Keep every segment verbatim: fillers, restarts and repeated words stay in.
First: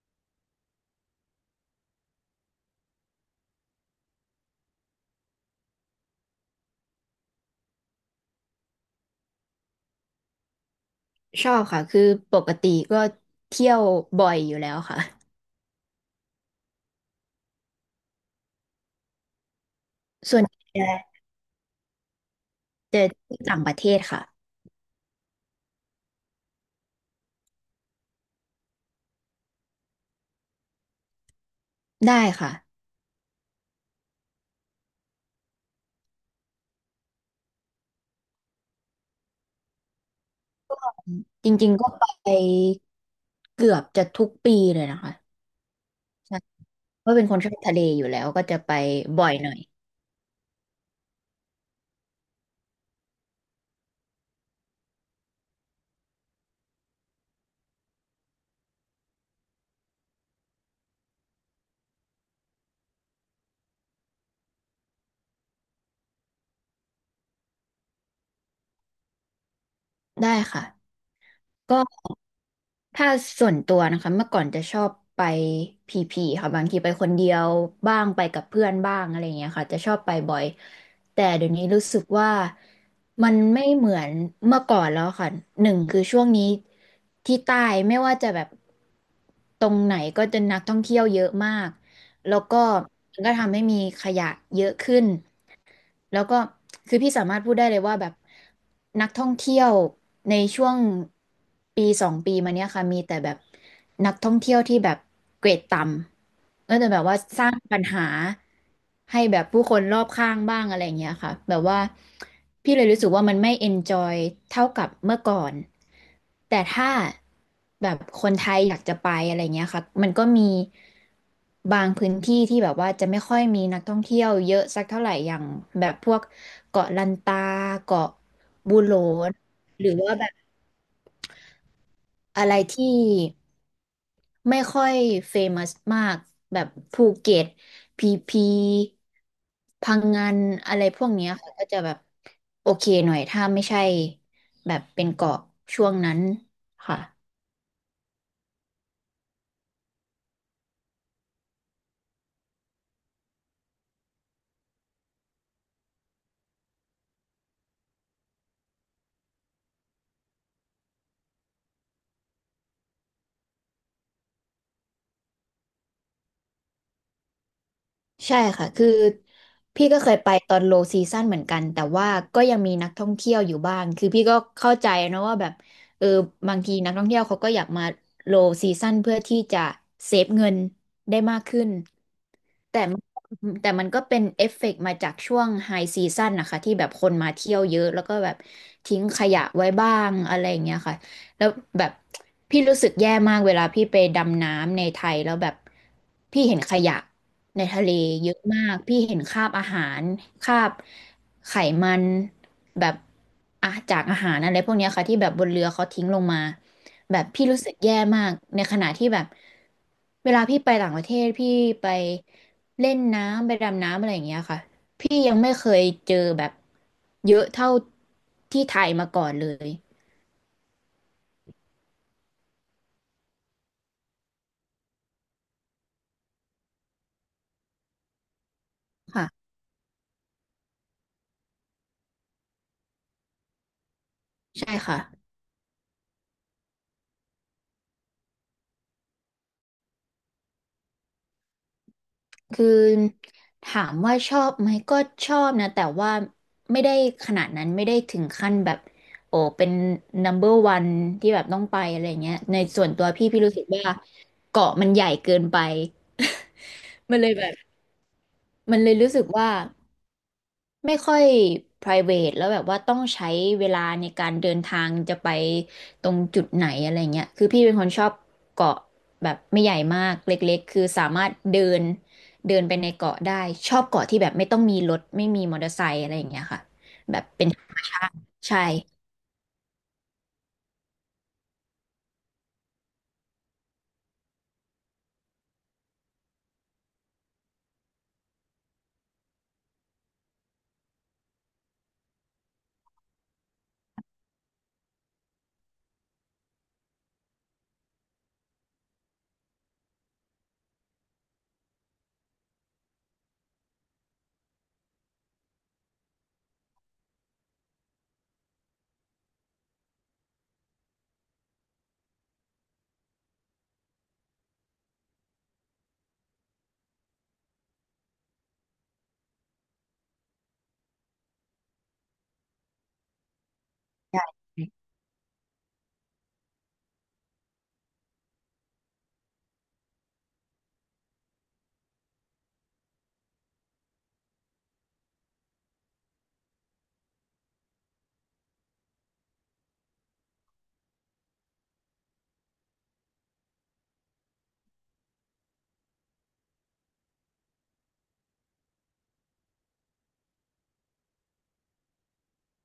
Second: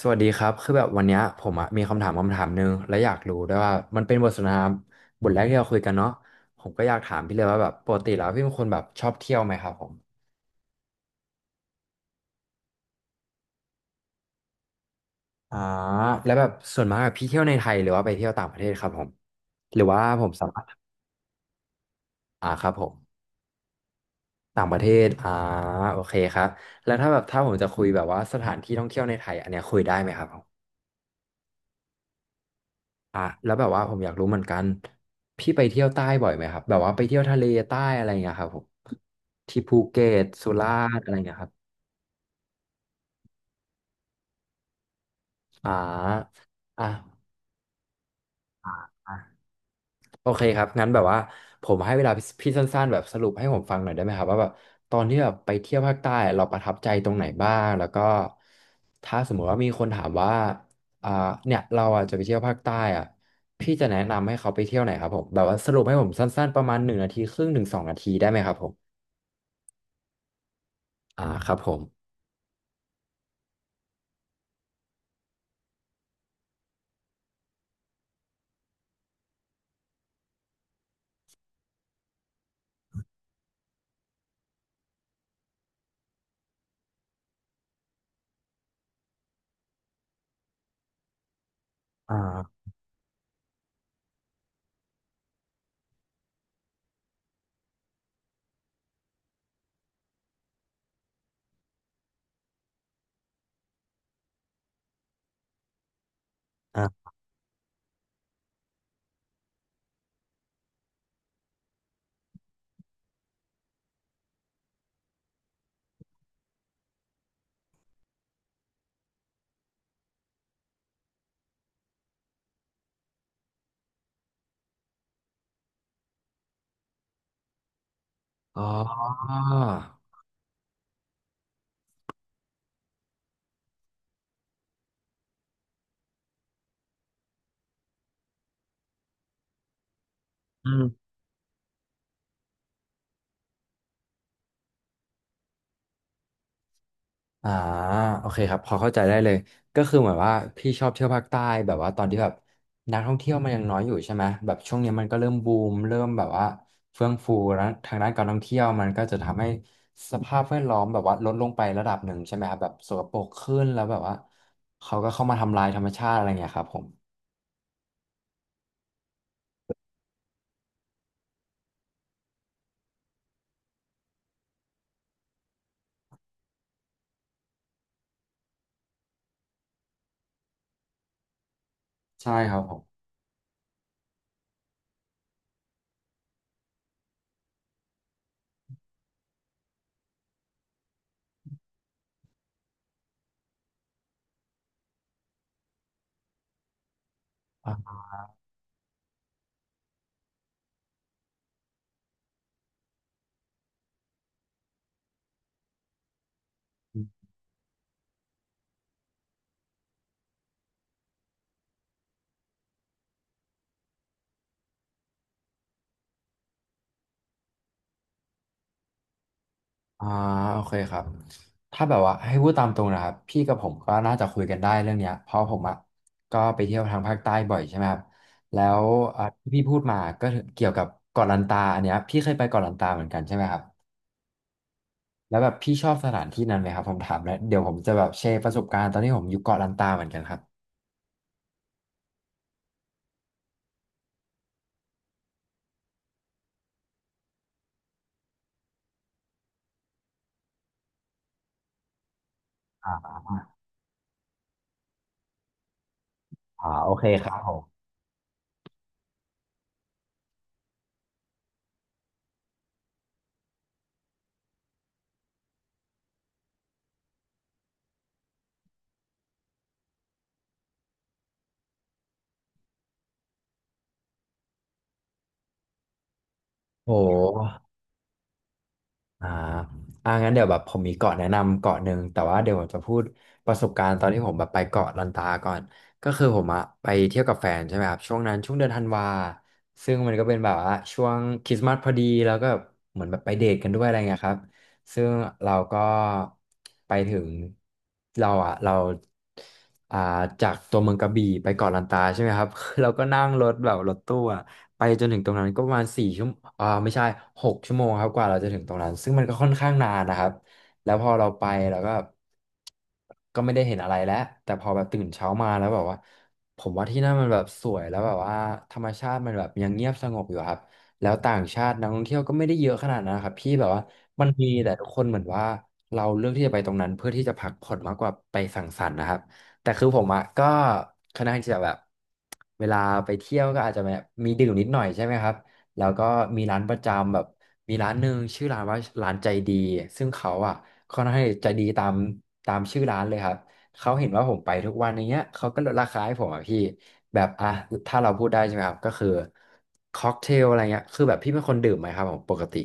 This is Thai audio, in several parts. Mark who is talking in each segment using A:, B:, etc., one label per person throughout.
A: สวัสดีครับคือแบบวันเนี้ยผมอะมีคำถามคำถามหนึ่งและอยากรู้ด้วยว่ามันเป็นบทสนทนาบทแรกที่เราคุยกันเนาะผมก็อยากถามพี่เลยว่าแบบปกติแล้วพี่เป็นคนแบบชอบเที่ยวไหมครับผม
B: ชอบค่ะ คือปกติก็เที่ยวบ่อยอยู่แล้วค่ะ
A: อ่าแล้วแบบส่วนมากอะพี่เที่ยวในไทยหรือว่าไปเที่ยวต่างประเทศครับผมหรือว่าผม
B: ส่วน
A: สา
B: ใ
A: มารถ
B: หญ่
A: อ่าครับผม
B: จะที่ต่างประเทศค่ะ
A: ต่างประเทศอ่าโอเคครับแล้วถ้าแบบถ้าผมจะคุยแบบว่าสถานที่ท่องเที่ยวในไทยอันเนี้ยคุยได้ไหมครับผม
B: ได้ค่ะ
A: อ่ะแล้วแบบว่าผมอยากรู้เหมือนกันพี่ไปเที่ยวใต้บ่อยไหมครับแบบว่าไปเที่ยวทะเลใต้อะไรเงี้ยครับผมที่ภูเก็ตสุราษฎร์อะไรเงี้ยค
B: จ
A: รับ
B: ริงๆก็ไปเกือบจะทุกปีเลยนะคะ
A: อ่
B: ใช่
A: า
B: เพราะเป็น
A: อ่ะ
B: คนชอบทะเลอยู่แล้วก็จะไป
A: อ่ะอ่ะ
B: บ่อยหน่อย
A: โอเคครับงั้นแบบว่าผมให้เวลาพี่สั้นๆแบบสรุปให้ผมฟังหน่อยได้ไหมครับว่าแบบตอนที่แบบไปเที่ยวภาคใต้เราประทับใจตรงไหนบ้างแล้วก็ถ้าสมมุติว่ามีคนถามว่าอ่าเนี่ยเราอ่ะจะไปเที่ยวภาคใต้อ่ะพี่จะแนะนำให้เขาไปเที่ยวไหนครับผมแบบว่าสรุปให้ผมสั้นๆประมาณหนึ่งนาทีครึ่งถึงสองนาทีได้ไหมครับผม
B: ได้ค่ะ
A: อ่าครับผ
B: ก็
A: ม
B: ถ้าส่วนตัวนะคะเมื่อก่อนจะชอบไปพีพีค่ะบางทีไปคนเดียวบ้างไปกับเพื่อนบ้างอะไรอย่างเงี้ยค่ะจะชอบไปบ่อยแต่เดี๋ยวนี้รู้สึกว่ามันไม่เหมือนเมื่อก่อนแล้วค่ะหนึ่งคือช่วงนี้ที่ใต้ไม่ว่าจะแบบตรงไหนก็จะนักท่องเที่ยวเยอะมากแล้ว
A: อ่า
B: ก็มันก็ทำให้มีขยะเยอะขึ้น แล้วก็คือพี่สามารถพูดได้เลยว่าแบบนักท่องเที่ยวในช่วงปีสองปีมาเนี้ยค่ะมีแต่แบบนักท่องเที่ยวที่แบบเกรดต่ำเออแต่
A: อ่า
B: แบบว่าสร้างปัญหาให้แบบผู้คนรอบข้างบ้างอะไรอย่างเงี้ยค่ะแบบว่าพี่เลยรู้สึกว่ามันไม่เอนจอยเท่ากับเมื่อก่อนแต่ถ้าแบบคนไทยอยากจะไปอะไรเงี้ยค่ะมันก็มี บางพื้นที่ที่แบบว่าจะไม่ค่อยมีนักท่องเที่ยวเยอะสักเท่าไหร่อย่างแบบพวกเกาะลันตาเกาะ
A: อ๋อ
B: บูโหลนหรือว่าแบบอะไรที่ไม่ค่อยเฟมัสมากแบบภูเก็ตพีพีพังงาน
A: อื
B: อะไรพ
A: ม
B: วกเนี้ยค่ะก็จะแบบโอเคหน่อยถ้าไม่ใช่แบบเป็นเกาะช่วงนั้นค่ะ
A: อ่าโอเคครับพอเข้าใจได้เลยก็คือเหมือนว่าพี่ชอบเที่ยวภาคใต้แบบว่าตอนที่แบบนักท่องเที่ยวมันยังน้อยอยู่ใช่ไหมแบบช่วงนี้มันก็เริ่มบูมเริ่มแบบว่าเฟื่องฟูแล้วทางด้านการท่องเที่ยวมันก็จะทำให้สภาพแวดล้อมแบบว่าลดลงไประดับหนึ่งใช่ไหมครับแบบสกปรกขึ้นแล้วแบบว่าเขาก็เข้ามาทำลายธรรมชาติอะไรเงี้ยครับผม
B: ใช่ค่ะ คือพี่ก็เคยไปตอนโลซีซั่นเหมือนกัน แต่ว่าก็ยังมีนักท่องเที่ยวอยู่บ้าง คือพี่ก็เข้าใจนะว่าแบบเออบางทีนักท่องเที่ยวเขาก็อยากมาโลซีซั่นเพื่อที่จะเซฟเงินได้มากขึ้น
A: ใช่ครับผ
B: แต่มันแต่มันก็เป็นเอฟเฟกต์มาจากช่วงไฮซีซั่นนะคะที่แบบคนมาเที่ยวเยอะแล้วก็แบบทิ้งขยะไว้บ้างอะไรอย่างเงี้ยค่ะ แล้วแบบพี่รู้สึกแย่มากเวลาพี่ไปดำน้ำในไทยแล้วแบบพี่เห็นขยะในทะเลเยอะมากพี่เห็นคราบอาหารคราบไขมันแบบอ่ะจากอาหารอะไรพวกเนี้ยค่ะที่แบบบนเรือเขาทิ้งลงมาแบ
A: ม
B: บพี่รู้สึกแย่มากในขณะที่แบบเวลาพี่ไปต่างประเทศพี่ไปเล่นน้ำไปดำน้ำอะไรอย่างเงี้ยค่ะพี่ยังไม่เคยเจอแบบเยอะเท่าที่ไทยมาก่อนเลย
A: อ่าโอเคครับถ้าแบบว่าให้พูดตามตรงนะครับพี่กับผมก็น่าจะคุยกันได้เรื่องเนี้ยเพราะผมอ่ะก็ไปเที่ยวทางภาคใต้บ่อยใช่ไหมครับแล้วอ่า
B: ค่ะ
A: ที่พี่พูดมาก็เกี่ยวกับเกาะลันตาอันเนี้ยพี่เคยไปเกาะลันตาเหมือนกันใช่ไหมครับ
B: ใช่ค่ะ
A: แล้วแบบพี่ชอบสถานที่นั้นไหมครับผมถามแล้วเดี๋ยวผมจะแบบแชร์ประสบการณ์ตอนที่ผมอยู่เกาะลันตาเหมือนกันครับ
B: คือถามว่าชอบไหมก็ชอบนะแต่ว่าไม่ได้ขนาดนั้นไม่ได้ถึงขั้นแบบโอ้เป็น number one ที่แบบต้องไปอะไรเงี้ยในส่วนตัว
A: อ่า
B: พี่พี่รู้สึกว่าเกาะมันใหญ่เกินไป
A: อ่าโอเค
B: มัน
A: ค
B: เล
A: รั
B: ย
A: บ
B: แบ
A: ผ
B: บ
A: ม
B: มันเลยรู้สึกว่า ไม่ค่อย private แล้วแบบว่าต้องใช้เวลาในการเดินทางจะไปตรงจุดไหนอะไรเงี้ยคือพี่เป็นคนชอบเกาะแบบไม่ใหญ่มากเล็กๆ คือสามารถเดินเดินไปในเกาะได้ชอบเกาะที่แบบไม่ต้องมีรถไม่มีมอเตอร์ไซค์อะไรอย่างเงี้ยค่ะ
A: โ
B: แบบเป็น
A: ห
B: ธรรมชาติใช่
A: อ่าอ่างั้นเดี๋ยวแบบผมมีเกาะแนะนำเกาะหนึ่งแต่ว่าเดี๋ยวผมจะพูดประสบการณ์ตอนที่ผมแบบไปเกาะลันตาก่อนก็คือผมอะไปเที่ยวกับแฟนใช่ไหมครับช่วงนั้นช่วงเดือนธันวาซึ่งมันก็เป็นแบบว่าช่วงคริสต์มาสพอดีแล้วก็เหมือนแบบไปเดทกันด้วยอะไรเงี้ยครับ ซึ่งเราก็ไปถึงเราอ่ะเราอ่าจากตัวเมืองกระบี่ไปเกาะลันตาใช่ไหมครับ เราก็นั่งรถแบบรถตู้อ่ะไปจนถึงตรงนั้นก็ประมาณสี่ชั่วโมงอ่าไม่ใช่หกชั่วโมงครับกว่าเราจะถึงตรงนั้นซึ่งมันก็ค่อนข้างนานนะครับแล้วพอเราไปเราก็ก็ไม่ได้เห็นอะไรแล้วแต่พอแบบตื่นเช้ามาแล้วแบบว่าผมว่าที่นั่นมันแบบสวยแล้วแบบว่าธรรมชาติมันแบบยังเงียบสงบอยู่ครับ แล้วต่างชาตินักท่องเที่ยวก็ไม่ได้เยอะขนาดนั้นนะครับพี่แบบว่ามัน
B: ใช่
A: มีแต่ทุกคนเหมือนว่าเราเลือกที่จะไปตรงนั้นเพื่อที่จะพักผ่อนมากกว่าไปสังสรรค์นะครับแต่คือผมอะก็ค่อนข้างที่จะแบบเวลาไปเที่ยวก็อาจจะแบบมีดื่มนิดหน่อยใช่ไหมครับแล้วก็มีร้านประจำแบบมีร้านหนึ่งชื่อร้านว่าร้านใจดีซึ่งเขาอะค่อนข้างใจดีตามตามชื่อร้านเลยครับ เขาเห็นว่าผมไปทุกวันอย่างเงี้ยเขาก็ลดราคาให้ผมอ่ะพี่ แบบอ่ะ ถ้าเราพูดได้ใช่ไหมครับ ก็คือค็อกเทลอะไรเงี้ย คือแบบพี่เป็นคนดื่มไหมครับผมปกติ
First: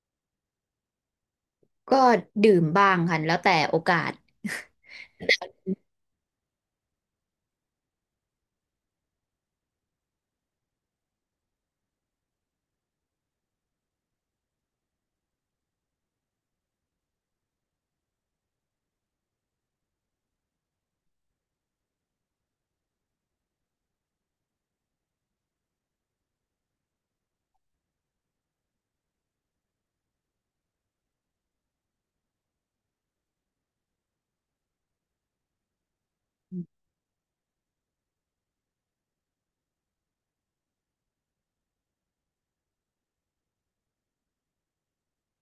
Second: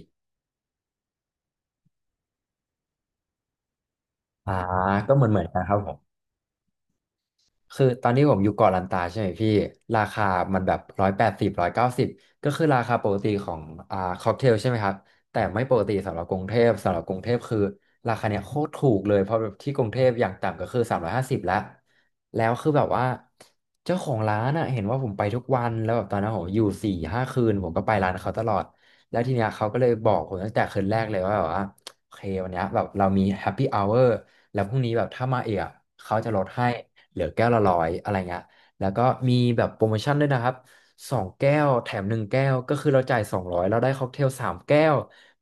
B: ก็ดื่มบ้างค่ะแล้วแต่โอกาส
A: อ่า ก็เหมือนเหมือนกันครับผม คือตอนที่ผมอยู่เกาะลันตาใช่ไหมพี่ราคามันแบบร้อยแปดสิบร้อยเก้าสิบก็คือราคาปกติของอ่าค็อกเทลใช่ไหมครับแต่ไม่ปกติสำหรับกรุงเทพสำหรับกรุงเทพคือราคาเนี่ยโคตรถูกเลยเพราะแบบที่กรุงเทพอย่างต่ำก็คือสามร้อยห้าสิบแล้วแล้วคือแบบว่าเจ้าของร้านอ่ะเห็นว่าผมไปทุกวันแล้วแบบตอนนั้นผมอยู่สี่ห้าคืนผมก็ไปร้านเขาตลอดแล้วทีเนี้ยเขาก็เลยบอกผมตั้งแต่คืนแรกเลยว่าแบบว่าโอเควันเนี้ยแบบเรามีแฮปปี้อเวอร์แล้วพรุ่งนี้แบบถ้ามาเอะเขาจะลดให้ เหลือแก้วละร้อยอะไรเงี้ยแล้วก็มีแบบโปรโมชั่นด้วยนะครับสองแก้วแถมหนึ่งแก้วก็คือเราจ่ายสองร้อยเราได้ค็อกเทลสามแก้ว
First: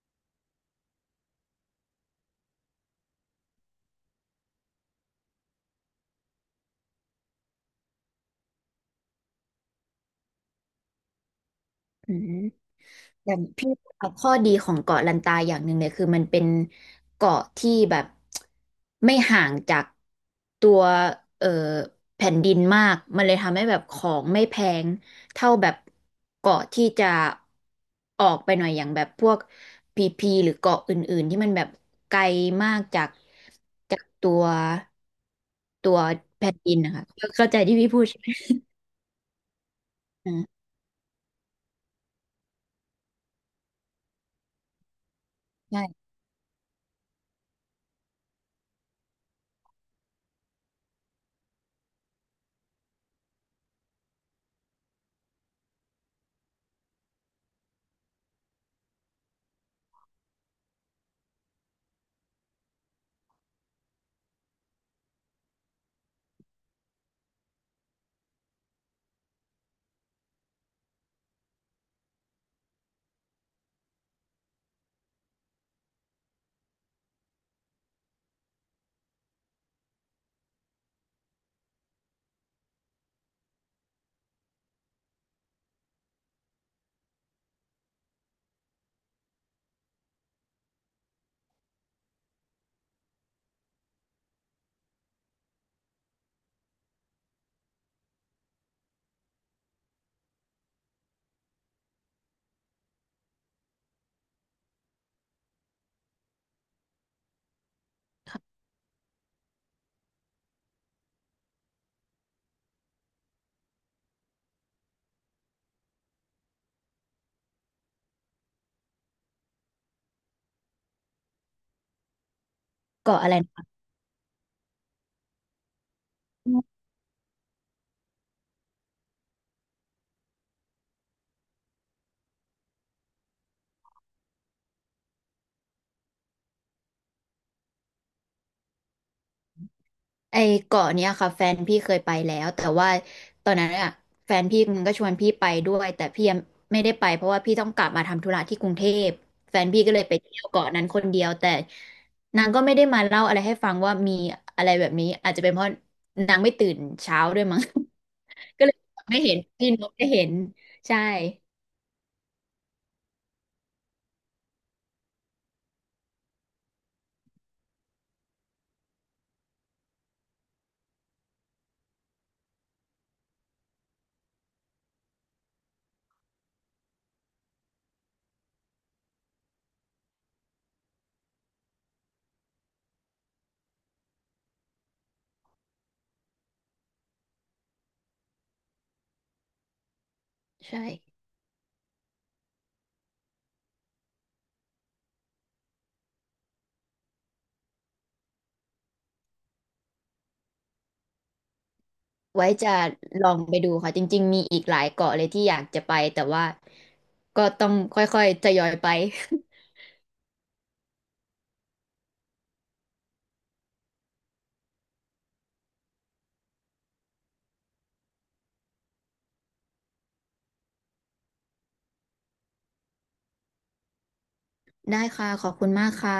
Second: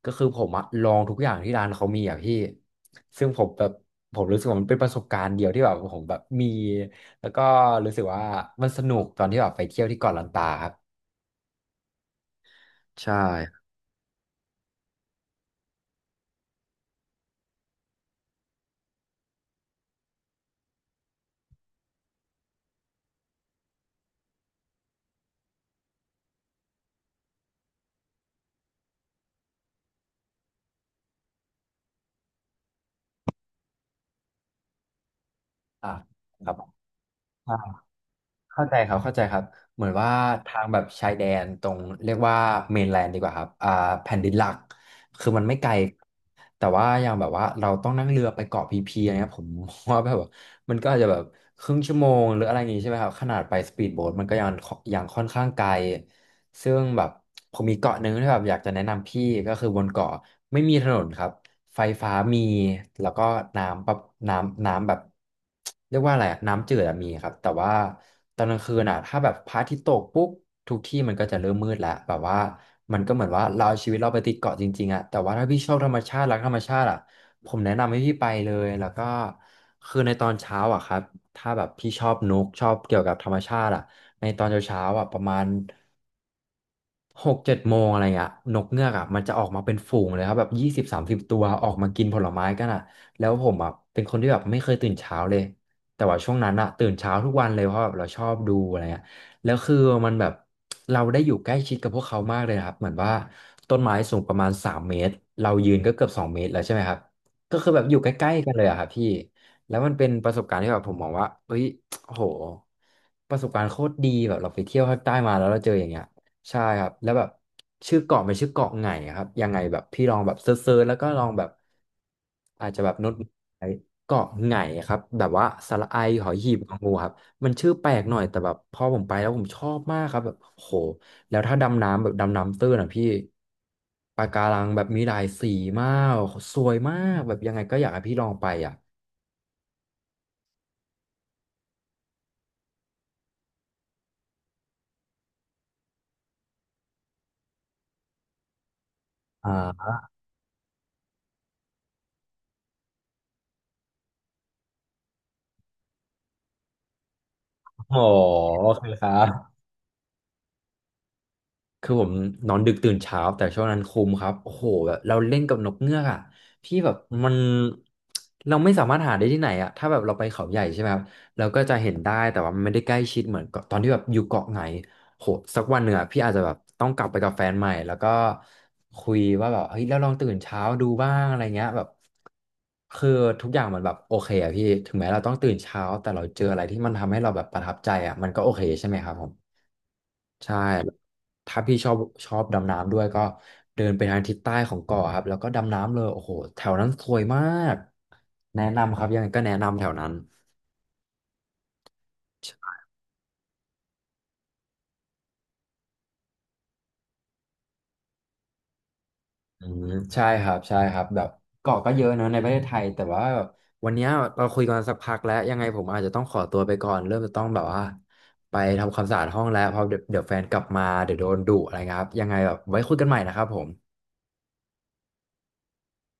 A: ก็คือผมอะลองทุกอย่างที่ร้านเขามีอะพี่ซึ่งผมแบบผมรู้สึกว่ามันเป็นประสบการณ์เดียวที่แบบผมแบบมีแล้วก็รู้สึกว่ามันสนุกตอนที่แบบไปเที่ยวที่เกาะลันตาครับ
B: อืม
A: ใช่
B: อย่างพี่ว่าข้อดีของเกาะลันตาอย่างหนึ่งเนี่ยคือมันเป็นเกาะที่แบบไม่ห่างจากตัวเอ่อแผ่นดินมากมันเลยทำให้แบบของไม่แพงเท่าแบบเกาะที่จะออกไปหน่อยอย่างแบบพวกพีพีหรือเกาะอื่นๆที่มันแบบไกลมากจากจากตัว
A: อ่ะ
B: ตัว
A: ค
B: แผ่
A: รับ
B: นดินนะคะเข้า
A: ใช่
B: ใจที่พี่พูดใช่ไหม
A: เข้าใจครับเข้าใจครับเหมือนว่าทา
B: อ่า
A: งแบบชายแดนตรงเรียกว่าเมนแลนด์ดีกว่าครับอ่าแผ่นดินหลักคือมันไม่ไกล
B: ใช่
A: แต่ว่าอย่างแบบว่าเราต้องนั่งเรือไปเกาะพีพีอะไรเงี้ยผมว่าแบบว่ามันก็อาจจะแบบครึ่งชั่วโมงหรืออะไรอย่างงี้ใช่ไหมครับขนาดไปสปีดโบ๊ทมันก็ยังยังค่อนข้างไกลซึ่งแบบผมมีเกาะหนึ่งที่แบบอยากจะแนะนำพี่ก็คือบนเกาะไม่มีถนนครับ ไฟฟ้ามีแล้วก็น้ำแบบน้ำน้ำแบบเรียกว่าอะไรอะน้ำจืดอะมีครับแต่ว่าตอนกลางคืนอะถ้าแบบพระอาทิตย์ตกปุ๊บทุกที่มันก็จะเริ่มมืดแล้วแบบว่ามันก็เหมือนว่าเราเอาชีวิตเราไปติดเกาะจริงๆอะแต่ว่าถ้าพี่ชอบธรรมชาติรักธรรมชาติอะผมแนะนำให้พี่ไปเลยแล้วก็คือในตอนเช้าอะครับถ้าแบบพี่ชอบนกชอบเกี่ยวกับธรรมชาติอะในตอนเช้าๆอะประมาณ หกเจ็ดโมงอะไรอ่ะนกเงือกอ่ะมันจะออกมาเป็นฝูงเลยครับแบบยี่สิบสามสิบตัวออกมากินผลไม้กันอ่ะแล้วผมอ่ะเป็นคนที่แบบไม่เคยตื่นเช้าเลยแต่ว่าช่วงนั้นอ่ะตื่นเช้าทุกวันเลยเพราะแบบเราชอบดูอะไรอ่ะแล้วคือมันแบบเราได้อยู่ใกล้ชิดกับพวกเขามากเลยนะครับเหมือนว่าต้นไม้สูงประมาณสามเมตรเรายืนก็เกือบสองเมตรแล้วใช่ไหมครับก็คือแบบอยู่ใกล้ๆกันเลยอะครับพี่แล้วมันเป็นประสบการณ์ที่แบบผมมองว่าเฮ้ยโอ้โหประสบการณ์โคตรดีแบบเราไปเที่ยวภาคใต้มาแล้วเราเจออย่างเงี้ย ใช่ครับแล้วแบบชื่อเกาะเป็นชื่อเกาะไงครับยังไงแบบพี่ลองแบบเซิร์ชๆแล้วก็ลองแบบอาจจะแบบโน้ต
B: เกาะอะไรนะ
A: ไอ้เกาะไงครับแบบว่าสระไอหอยหีบงองูครับมันชื่อแปลกหน่อยแต่แบบพอผมไปแล้วผมชอบมากครับแบบโหแล้วถ้าดำน้ำแบบดำน้ำตื้นอ่ะพี่ปะการังแบบมีหลายสีมากสวยมากแบบยังไงก็อยากให้พี่ลองไปอ่ะ
B: ไอ้เกาะเนี้ยค่ะแฟนพี่เคยไปแล้วแต่ว่าตอนนั้นอะแฟนพี่มันก็ชวนพี่ไปด้วยแต่พี่ยังไม่ได้ไปเพราะว่าพี่ต้องกลับมาทำธุระที่กรุงเทพแฟนพี่
A: อ่า
B: ก็เลยไปเที่ยวเกาะนั้นคนเดียวแต่นางก็ไม่ได้มาเล่าอะไรให้ฟังว่ามีอะไรแบบนี้อาจจะเป็นเพราะนางไม่ตื่นเช้าด้วยมั้ง
A: อ โอ
B: ก็เลย
A: เคครั
B: ไม่เห็น
A: บ
B: พี่นกได้เห็นใช่
A: คือผมนอนดึกตื่นเช้าแต่ช่วงนั้นคุมครับโอ้โหแบบเราเล่นกับนกเงือกอ่ะพี่แบบมันเราไม่สามารถหาได้ที่ไหนอ่ะถ้าแบบเราไปเขาใหญ่ใช่ไหมครับเราก็จะเห็นได้แต่ว่ามันไม่ได้ใกล้ชิดเหมือนกับตอนที่แบบอยู่เกาะไหนโหสักวันหนึ่งอ่ะพี่อาจจะแบบต้องกลับไปกับแฟนใหม่แล้วก็คุยว่าแบบเฮ้ยเราลองตื่นเช้าดูบ้างอะไรเงี้ยแบบคือทุกอย่างมันแบบโอเคอ่ะพี่ถึงแม้เราต้องตื่นเช้าแต่เราเจออะไรที่มันทำให้เราแบบประทับใจอ่ะมันก็โอเคใช่ไหมครับผม ใช่
B: ใช่
A: ถ้าพี่ชอบชอบดำน้ำด้วยก็เดินไปทางทิศใต้ของเกาะครับแล้วก็ดำน้ำเลยโอ้โหแถวนั้นสวยมากแนะนำครับยังไงก็แนะนำแถวนั้น
B: ไว้จะลองไปดูค่ะจริงๆมีอีกหลายเกาะเลยที่อยากจะไปแต่ว่าก็ต้องค่อยๆทยอยไป
A: อืมใช่ครับใช่ครับแบบเกาะก็เยอะเนอะในประเทศไทยแต่ว่าวันเนี้ยเราคุยกันสักพักแล้วยังไงผมอาจจะต้องขอตัวไปก่อนเริ่มจะต้องแบบว่าไปทำความสะอาดห้องแล้วเพราะเดี๋ยวเดี๋ยวแฟนกลับมาเดี๋ยวโดนดุอะไรเงี้ยครับยังไงแบบไว้คุยกันใหม่นะครับผม
B: ได้ค่ะขอบคุณมากค่ะ